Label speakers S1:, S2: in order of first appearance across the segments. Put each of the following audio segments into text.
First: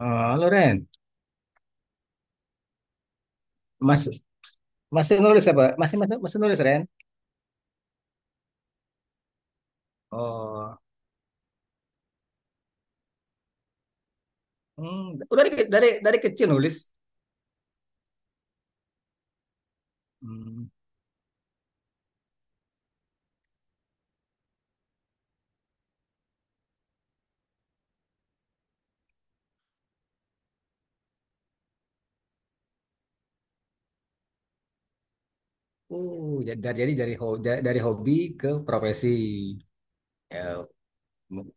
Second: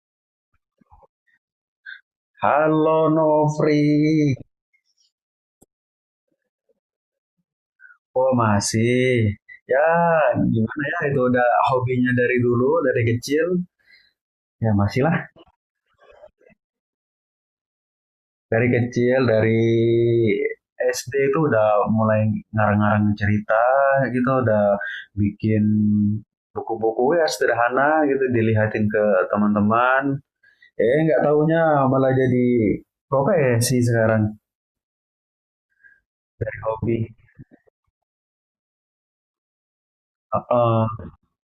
S1: Oh, halo Ren.
S2: Halo Nofri,
S1: Mas, masih nulis apa? Masih masih, masih nulis Ren?
S2: oh masih? Ya
S1: Oh,
S2: gimana ya itu udah hobinya dari dulu, dari kecil. Ya masih lah,
S1: hmm, udah dari kecil nulis.
S2: dari kecil, dari
S1: Hmm.
S2: SD itu udah mulai ngarang-ngarang cerita gitu, udah bikin buku-buku ya sederhana gitu, dilihatin ke teman-teman. Eh nggak taunya malah jadi profesi sekarang,
S1: Jadi dari
S2: hobi.
S1: dari hobi ke profesi ya,
S2: Heeh.
S1: m-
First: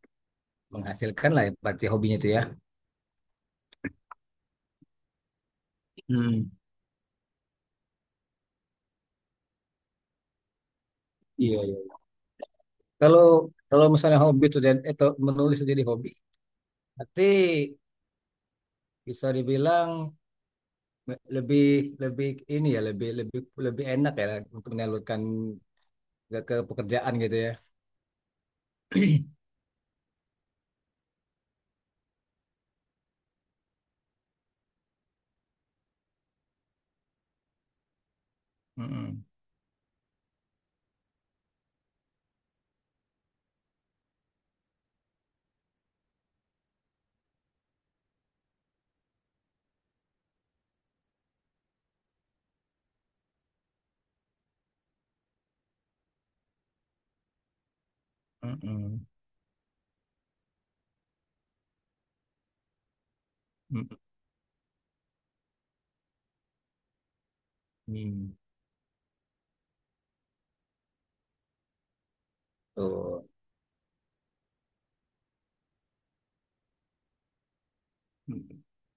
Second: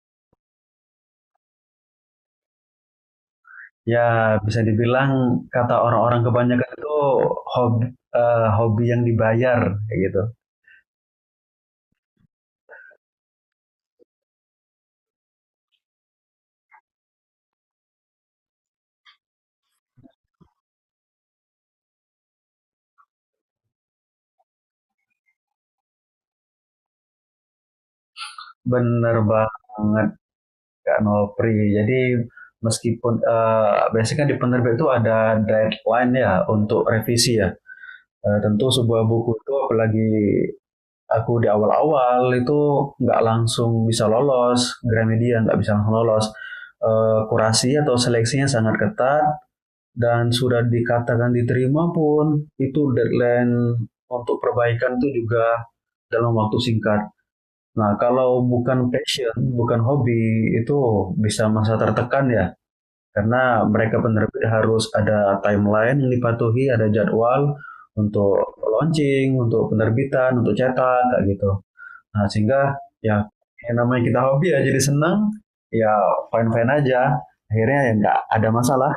S1: menghasilkan lah berarti hobinya itu ya.
S2: Ya, bisa dibilang kata orang-orang
S1: Hmm.
S2: kebanyakan itu hobi, hobi yang dibayar, kayak gitu.
S1: Iya, iya. Kalau kalau misalnya hobi itu jadi itu menulis itu jadi hobi, berarti bisa dibilang lebih lebih ini ya lebih lebih lebih enak ya untuk menyalurkan ke pekerjaan gitu ya.
S2: Bener banget, Kak Nopri. Jadi, meskipun biasanya kan di penerbit itu ada deadline ya untuk revisi ya. Tentu sebuah
S1: Mm-mm.
S2: buku itu apalagi aku di awal-awal itu nggak langsung bisa lolos, Gramedia nggak bisa langsung lolos. Kurasi atau seleksinya sangat ketat, dan sudah dikatakan diterima pun itu deadline untuk perbaikan itu juga dalam waktu singkat. Nah, kalau bukan
S1: Mm-mm.
S2: passion, bukan hobi, itu bisa masa tertekan ya. Karena
S1: Mm-mm.
S2: mereka penerbit harus ada timeline yang dipatuhi, ada jadwal untuk launching, untuk penerbitan, untuk cetak, kayak gitu. Nah, sehingga ya
S1: Tuh.
S2: yang namanya kita hobi ya jadi senang, ya fine-fine aja. Akhirnya ya nggak ada masalah,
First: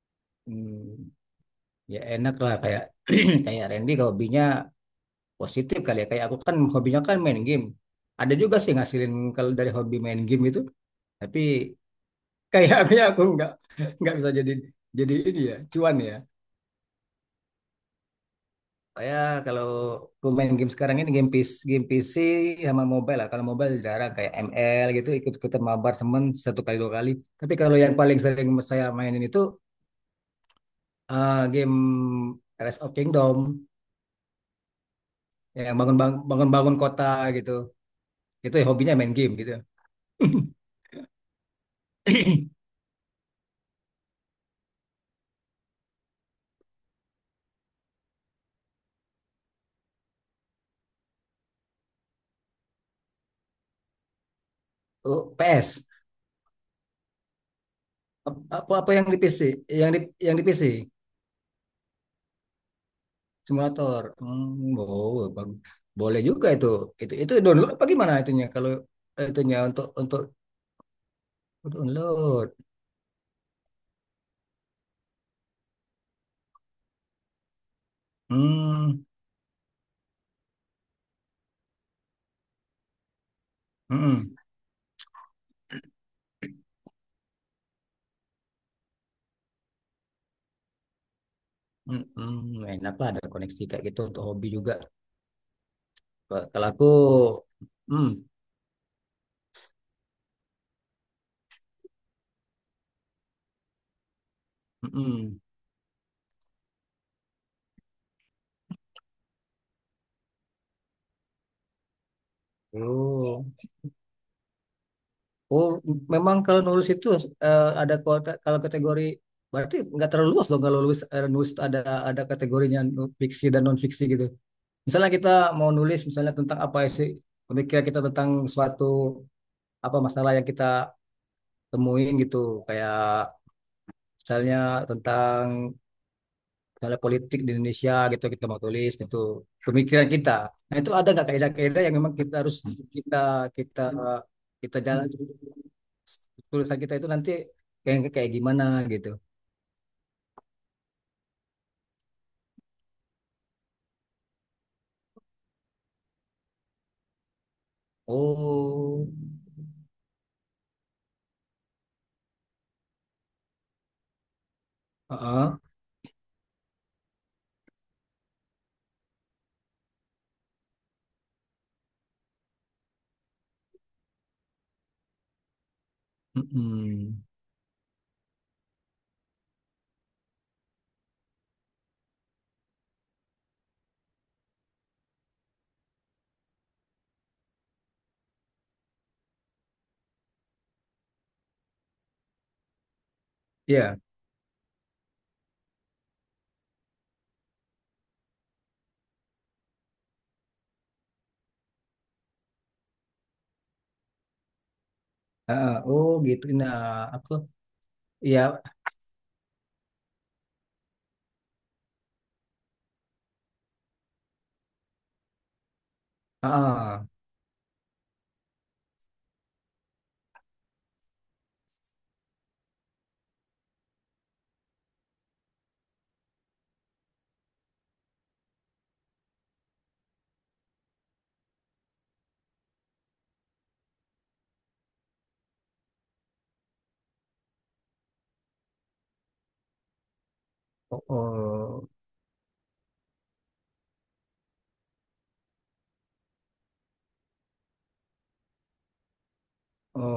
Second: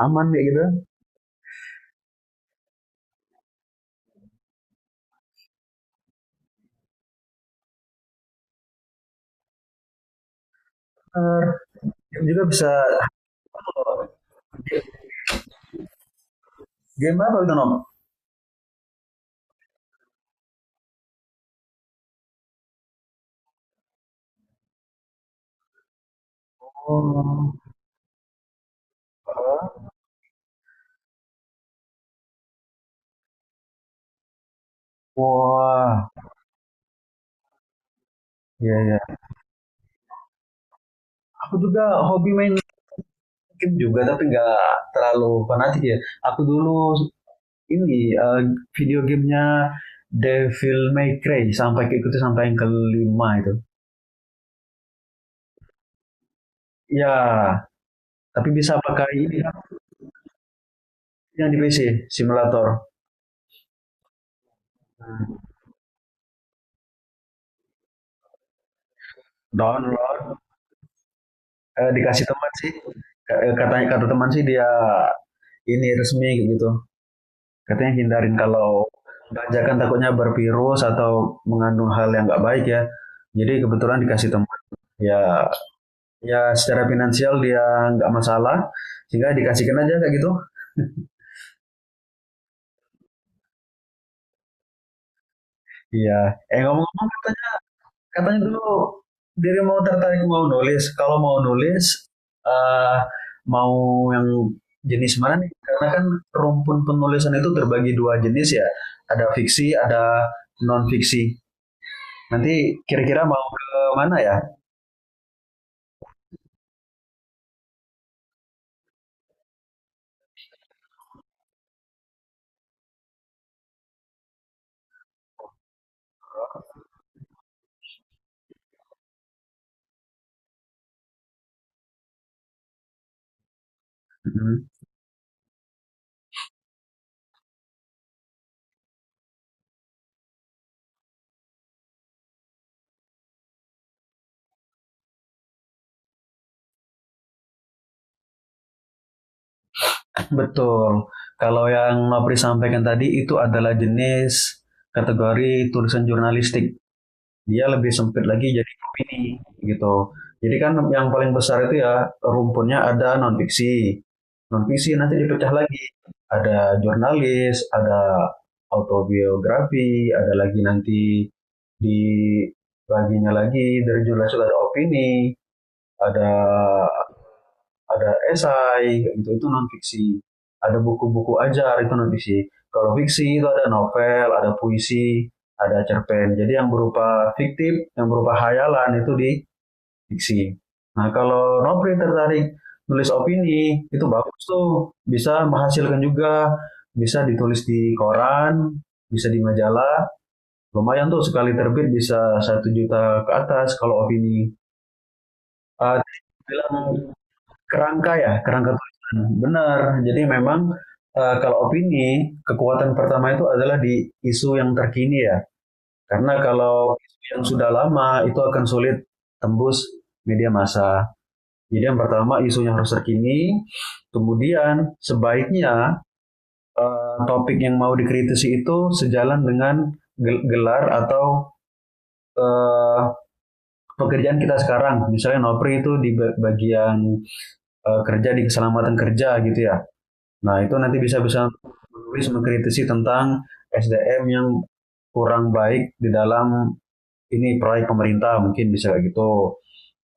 S2: aman kayak gitu.
S1: Mm-mm. Ya enak lah kayak kayak Randy kalau hobinya positif kali ya. Kayak aku kan hobinya kan main game. Ada juga sih ngasilin kalau dari hobi main game itu. Tapi
S2: Eh, game juga bisa.
S1: kayak aku ya, aku nggak bisa jadi ini ya cuan ya.
S2: Game apa itu nom?
S1: Kayak kalau aku main game sekarang ini game PC, game PC sama mobile lah. Kalau mobile jarang kayak ML gitu ikut-ikutan mabar temen satu kali dua kali.
S2: Oh.
S1: Tapi kalau yang paling sering saya mainin itu game Rise of Kingdom yang bangun
S2: Wah,
S1: bangun bangun bangun kota gitu itu ya
S2: iya
S1: hobinya
S2: ya.
S1: main game gitu.
S2: Aku juga hobi main game juga, tapi nggak terlalu fanatik ya. Aku dulu ini video gamenya Devil May Cry sampai ke ikuti sampai yang kelima itu.
S1: Oh, PS,
S2: Ya, tapi bisa
S1: apa apa yang
S2: pakai
S1: di
S2: ini
S1: PC, yang di yang di PC
S2: yang di PC simulator.
S1: simulator. Hmm, oh, boleh juga itu. Itu download apa gimana itunya kalau itunya
S2: Download,
S1: untuk
S2: dikasih teman
S1: download.
S2: sih. Katanya kata teman sih dia ini resmi gitu. Katanya hindarin kalau
S1: Hmm,
S2: ganja kan takutnya bervirus atau mengandung hal yang nggak baik ya. Jadi kebetulan dikasih
S1: hmm,
S2: teman, ya ya secara finansial dia nggak masalah sehingga dikasihkan aja kayak gitu.
S1: hmm, hmm, enak lah ada koneksi kayak gitu untuk hobi juga.
S2: Iya. Eh
S1: Kalau aku
S2: ngomong-ngomong katanya
S1: hmm,
S2: katanya dulu diri mau tertarik mau nulis. Kalau mau nulis eh mau yang
S1: hmm,
S2: jenis mana
S1: hmm.
S2: nih? Karena kan rumpun penulisan itu terbagi dua jenis ya. Ada fiksi, ada non fiksi. Nanti kira-kira mau
S1: Oh.
S2: ke mana ya?
S1: Oh, memang kalau nulis itu ada kalau kategori berarti nggak terlalu luas dong kalau nulis, nulis ada kategorinya, fiksi dan non fiksi gitu. Misalnya kita mau nulis misalnya tentang apa sih pemikiran kita tentang suatu apa masalah yang kita temuin gitu, kayak misalnya
S2: Mhm.
S1: tentang misalnya politik di Indonesia gitu kita mau tulis gitu pemikiran kita, nah itu ada nggak kaidah-kaidah yang memang kita harus kita kita kita jalan tulisan kita itu nanti kayak kayak gimana gitu.
S2: Betul. Kalau yang Nopri sampaikan tadi itu adalah jenis kategori tulisan jurnalistik. Dia lebih sempit lagi jadi
S1: Oh,
S2: opini gitu. Jadi kan yang paling besar itu ya rumpunnya ada non fiksi. Non fiksi nanti dipecah
S1: heeh.
S2: lagi. Ada jurnalis, ada autobiografi, ada lagi nanti di baginya lagi dari jurnalis itu ada opini, ada
S1: Mm-mm.
S2: ada esai kayak gitu itu non fiksi, ada buku-buku ajar itu non fiksi. Kalau fiksi itu ada novel, ada puisi, ada cerpen, jadi yang berupa fiktif yang berupa hayalan itu di fiksi. Nah kalau Nopri tertarik nulis opini
S1: Iya,
S2: itu bagus tuh, bisa menghasilkan juga, bisa ditulis di koran, bisa di majalah, lumayan tuh sekali terbit bisa 1 juta ke atas kalau opini.
S1: heeh.
S2: uh,
S1: Oh gitu.
S2: Bilang
S1: Nah, aku
S2: kerangka ya,
S1: ya,
S2: kerangka tulisan. Benar. Jadi memang kalau opini, kekuatan pertama itu adalah di isu yang terkini ya. Karena kalau
S1: heeh.
S2: isu yang sudah lama itu akan sulit tembus media massa. Jadi yang pertama isu yang harus terkini, kemudian sebaiknya topik yang mau dikritisi itu sejalan dengan gelar atau eh, pekerjaan kita sekarang. Misalnya Nopri itu di bagian kerja di keselamatan kerja gitu ya. Nah, itu nanti
S1: Oh,
S2: bisa-bisa
S1: oh,
S2: menulis mengkritisi tentang SDM yang kurang baik di dalam ini proyek pemerintah mungkin bisa kayak gitu,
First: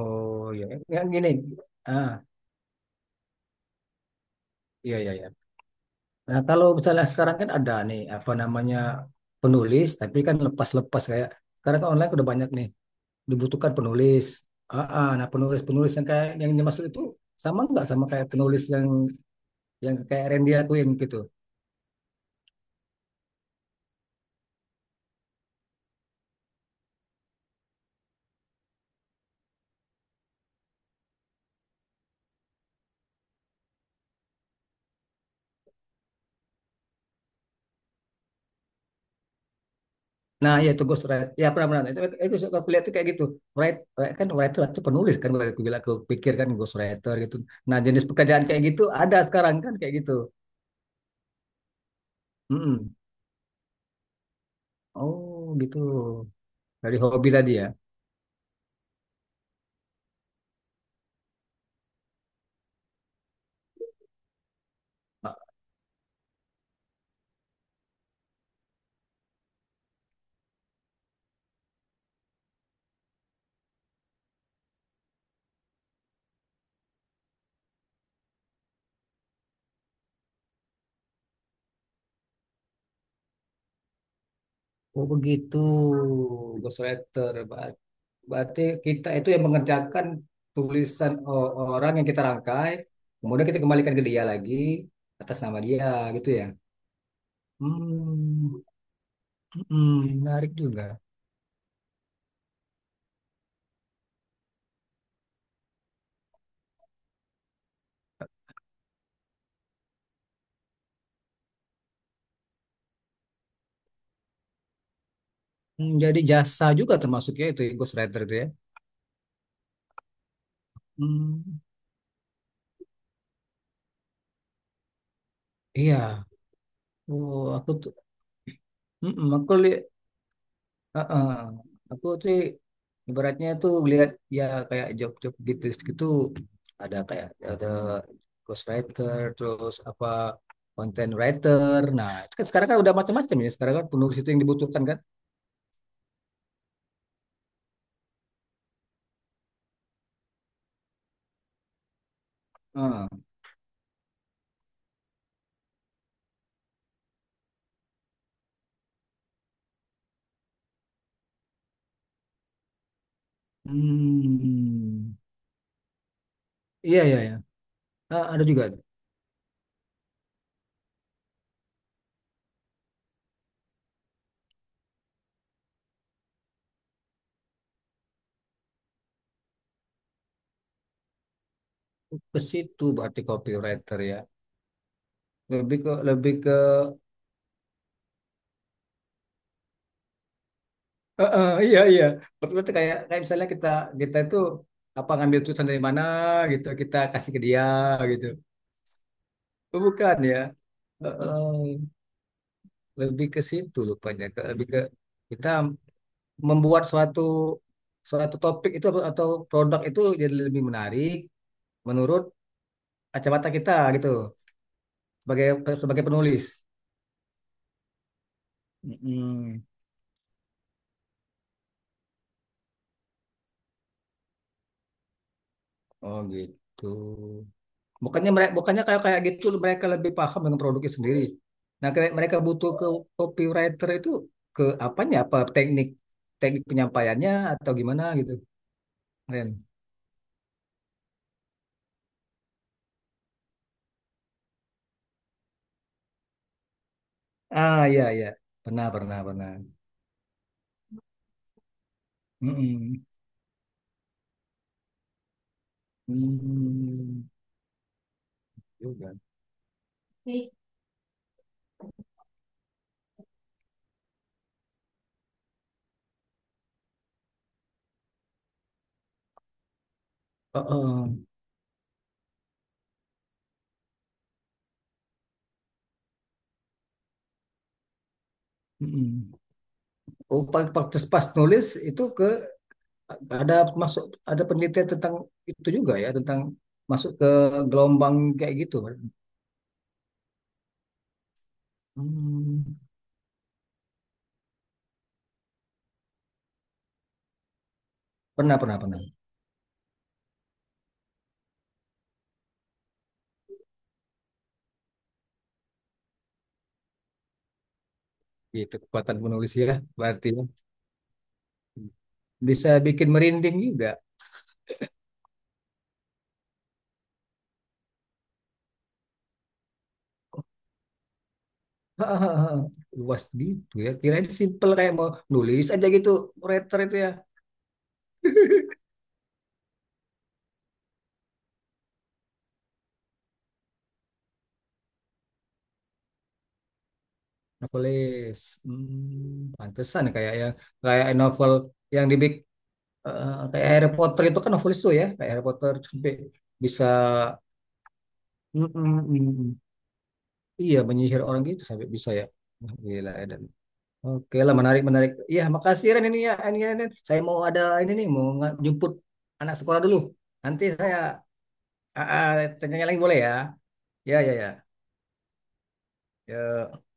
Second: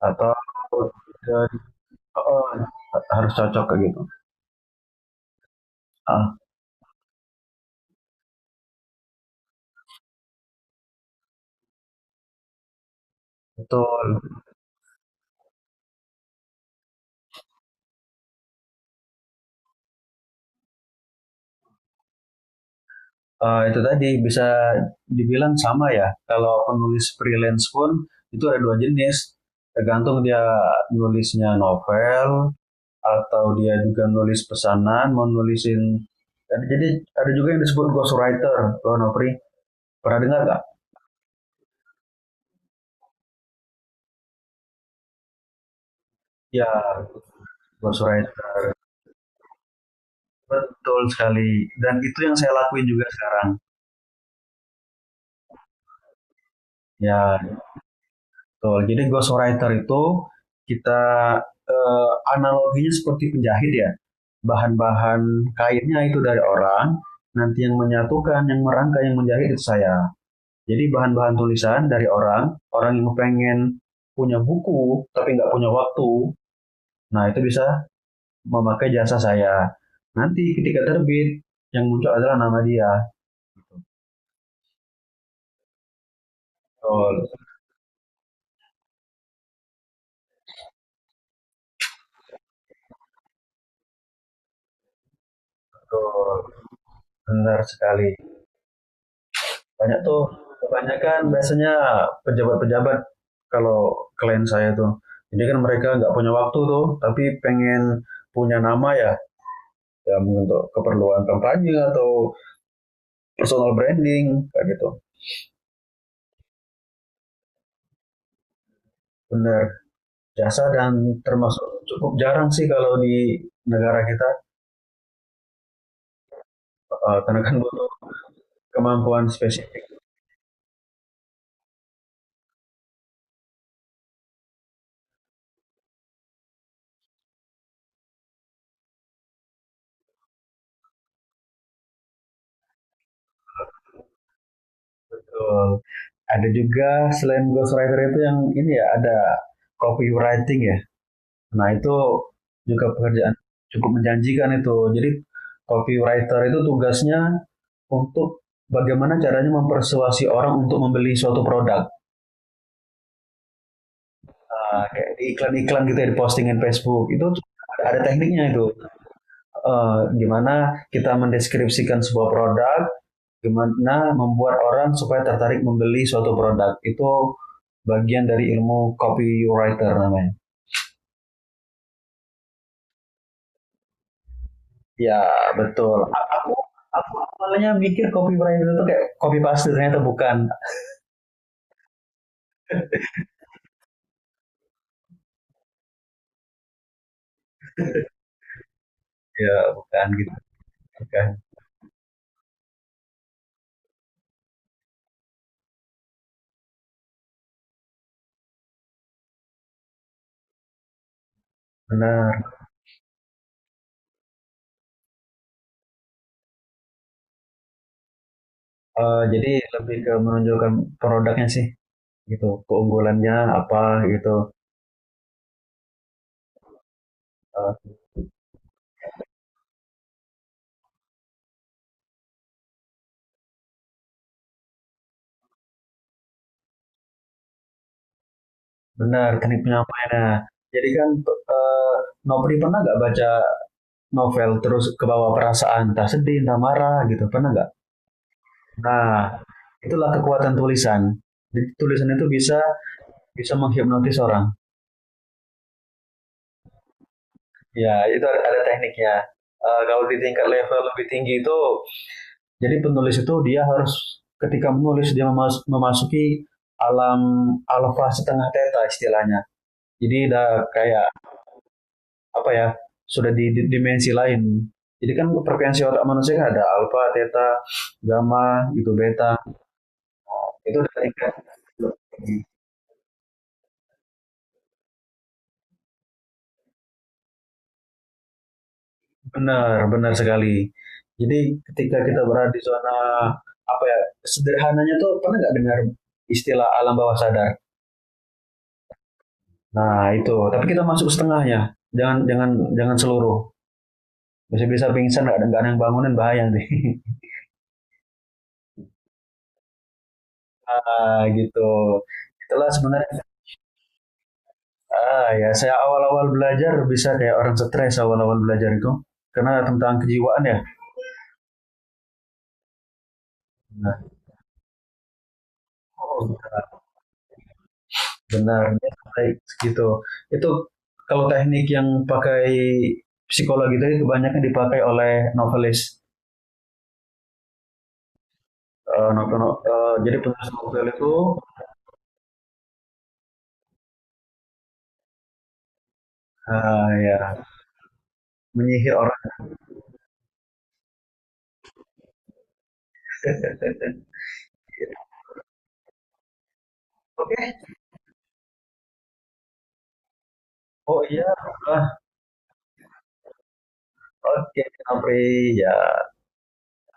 S2: atau
S1: ya, ya gini.
S2: eh,
S1: Ah,
S2: oh, harus cocok kayak gitu.
S1: iya, iya, iya.
S2: Ah,
S1: Nah, kalau misalnya sekarang kan ada nih apa namanya penulis, tapi kan lepas-lepas kayak sekarang kan online udah banyak nih dibutuhkan
S2: betul.
S1: penulis. Ah, ah, nah penulis-penulis yang kayak yang dimaksud itu sama nggak sama kayak penulis yang kayak Randy lakuin gitu.
S2: Itu tadi bisa dibilang sama ya. Kalau penulis freelance pun itu ada dua jenis. Tergantung dia nulisnya novel atau dia juga nulis pesanan, mau nulisin. Jadi ada juga yang disebut ghostwriter, loh Nopri. Pernah dengar
S1: Nah,
S2: nggak?
S1: ya itu ghostwriter. Ya, pernah-pernah. Itu suka aku lihat tuh kayak gitu. Write, kan writer itu penulis kan. Aku bilang, aku pikir kan
S2: Ya,
S1: ghostwriter gitu. Nah, jenis
S2: ghostwriting
S1: pekerjaan kayak gitu ada sekarang kan kayak gitu.
S2: betul sekali. Dan itu yang saya lakuin
S1: Mm-mm.
S2: juga sekarang.
S1: Oh, gitu. Dari hobi
S2: Ya,
S1: tadi ya.
S2: betul. Jadi ghostwriter itu kita analoginya seperti penjahit ya. Bahan-bahan kainnya itu dari orang, nanti yang menyatukan, yang merangkai, yang menjahit itu saya. Jadi bahan-bahan tulisan dari orang, orang yang pengen punya buku tapi nggak punya waktu, nah itu bisa memakai jasa saya. Nanti ketika terbit, yang muncul adalah nama dia.
S1: Oh, begitu.
S2: Betul.
S1: Ghostwriter. Berarti kita itu yang mengerjakan tulisan orang yang kita rangkai. Kemudian kita kembalikan ke dia lagi atas nama dia gitu
S2: Betul,
S1: ya.
S2: benar sekali.
S1: Hmm, hmm,
S2: Banyak tuh,
S1: menarik juga.
S2: kebanyakan biasanya pejabat-pejabat kalau klien saya tuh. Jadi kan mereka nggak punya waktu tuh, tapi pengen punya nama ya, ya untuk keperluan kampanye atau personal branding, kayak gitu.
S1: Hmm, jadi jasa juga termasuknya itu ya, ghostwriter itu ya.
S2: Benar, jasa dan
S1: Hmm,
S2: termasuk cukup jarang sih kalau di negara kita,
S1: iya.
S2: karena
S1: Oh,
S2: kan
S1: aku
S2: butuh
S1: tuh,
S2: kemampuan
S1: mm-mm,
S2: spesifik.
S1: uh-uh. Aku tuh ibaratnya tuh lihat ya kayak job-job gitu gitu ada kayak ada ghostwriter terus apa content writer. Nah, itu kan sekarang kan udah macam-macam ya. Sekarang kan penulis itu yang dibutuhkan kan.
S2: Betul. Ada juga selain ghostwriter itu yang ini ya, ada copywriting ya. Nah, itu juga
S1: Ah.
S2: pekerjaan cukup menjanjikan itu. Jadi, copywriter itu tugasnya untuk bagaimana caranya mempersuasi orang untuk membeli suatu produk. Nah, kayak
S1: Hmm.
S2: di iklan-iklan gitu ya, di postingan
S1: Iya,
S2: Facebook.
S1: iya,
S2: Itu
S1: iya.
S2: ada,
S1: Ah, ada
S2: tekniknya
S1: juga
S2: itu. Gimana kita mendeskripsikan sebuah produk, gimana membuat orang supaya tertarik membeli suatu produk. Itu bagian dari ilmu copywriter namanya.
S1: ke situ berarti copywriter ya.
S2: Ya, betul. A-
S1: Lebih
S2: Aku
S1: ke
S2: aku awalnya mikir copywriter itu kayak copy paste ternyata bukan.
S1: heeh, iya iya. Berarti kayak kayak misalnya kita kita itu apa ngambil tulisan dari mana gitu kita kasih ke dia gitu.
S2: Ya,
S1: Oh,
S2: bukan
S1: bukan
S2: gitu.
S1: ya.
S2: Bukan.
S1: Heeh, lebih ke situ lupanya. Lebih ke kita membuat suatu suatu topik itu atau produk itu jadi lebih menarik menurut
S2: Benar.
S1: kacamata kita gitu sebagai sebagai penulis.
S2: Jadi
S1: Mm-mm.
S2: lebih ke menonjolkan produknya sih gitu. Keunggulannya apa gitu.
S1: Oh gitu.
S2: Eh,
S1: Bukannya mereka, bukannya kayak kayak gitu mereka lebih paham dengan produknya sendiri. Nah, kayak mereka butuh ke copywriter itu ke apanya? Apa teknik teknik penyampaiannya atau gimana gitu,
S2: Benar, teknik
S1: Ren?
S2: penyampaiannya. Jadi kan eh, Nopri pernah nggak baca novel terus kebawa perasaan, entah sedih, entah marah gitu. Pernah nggak?
S1: Ah, iya iya. Pernah, pernah,
S2: Nah,
S1: pernah.
S2: itulah kekuatan tulisan. Jadi, tulisan itu bisa
S1: Mm-mm.
S2: bisa menghipnotis orang.
S1: Hmm.
S2: Ya, itu ada tekniknya.
S1: Juga.
S2: Kalau di tingkat level lebih tinggi itu, jadi penulis itu dia harus ketika menulis dia memasuki alam alfa setengah theta istilahnya. Jadi udah kayak
S1: Uh-uh.
S2: apa ya, sudah di dimensi lain. Jadi kan frekuensi otak manusia kan ada alfa, theta, gamma, gitu beta.
S1: Mm-mm. Oh, pas
S2: Itu
S1: pas-
S2: udah
S1: pas
S2: tingkat.
S1: nulis itu ke ada masuk, ada penelitian tentang itu juga ya, tentang masuk ke gelombang kayak gitu.
S2: Benar, benar sekali. Jadi ketika kita berada di
S1: Hmm.
S2: zona apa ya, sederhananya tuh pernah nggak dengar istilah alam bawah sadar?
S1: Pernah, pernah, pernah.
S2: Nah itu, tapi kita masuk setengahnya, jangan jangan jangan seluruh. Bisa-bisa pingsan, nggak ada yang bangunan, bahaya nih.
S1: Gitu, kekuatan penulis ya, berarti ya.
S2: Ah gitu. Itulah
S1: Bisa bikin
S2: sebenarnya.
S1: merinding juga.
S2: Ah ya, saya awal-awal belajar bisa kayak orang stres awal-awal belajar itu karena tentang kejiwaan ya.
S1: Luas gitu ya. Kirain simpel kayak mau nulis aja gitu,
S2: Nah,
S1: writer itu ya.
S2: benar, dia sampai segitu. Itu kalau teknik yang pakai psikologi tadi kebanyakan dipakai oleh novelis.
S1: Novelis,
S2: Eh, novel,
S1: hmm,
S2: no- eh,
S1: pantesan
S2: Jadi
S1: kayak
S2: penulis
S1: yang
S2: novel
S1: kayak
S2: itu
S1: novel yang dibikin kayak Harry Potter itu kan novelis tuh ya, kayak Harry Potter sampai bisa
S2: ah, ya
S1: mm,
S2: menyihir
S1: mm,
S2: orang.
S1: mm. Iya, menyihir orang gitu sampai bisa ya. Wah, gila ya. Oke lah, menarik menarik. Iya, makasih Ren ini ya, ini, ini. Saya mau ada
S2: Oke,
S1: ini nih, mau jemput anak sekolah dulu. Nanti saya
S2: oh iya, ah,
S1: ah, ah, tanya lagi boleh ya? Ya ya ya.
S2: oke, Apri, ya.
S1: Ya.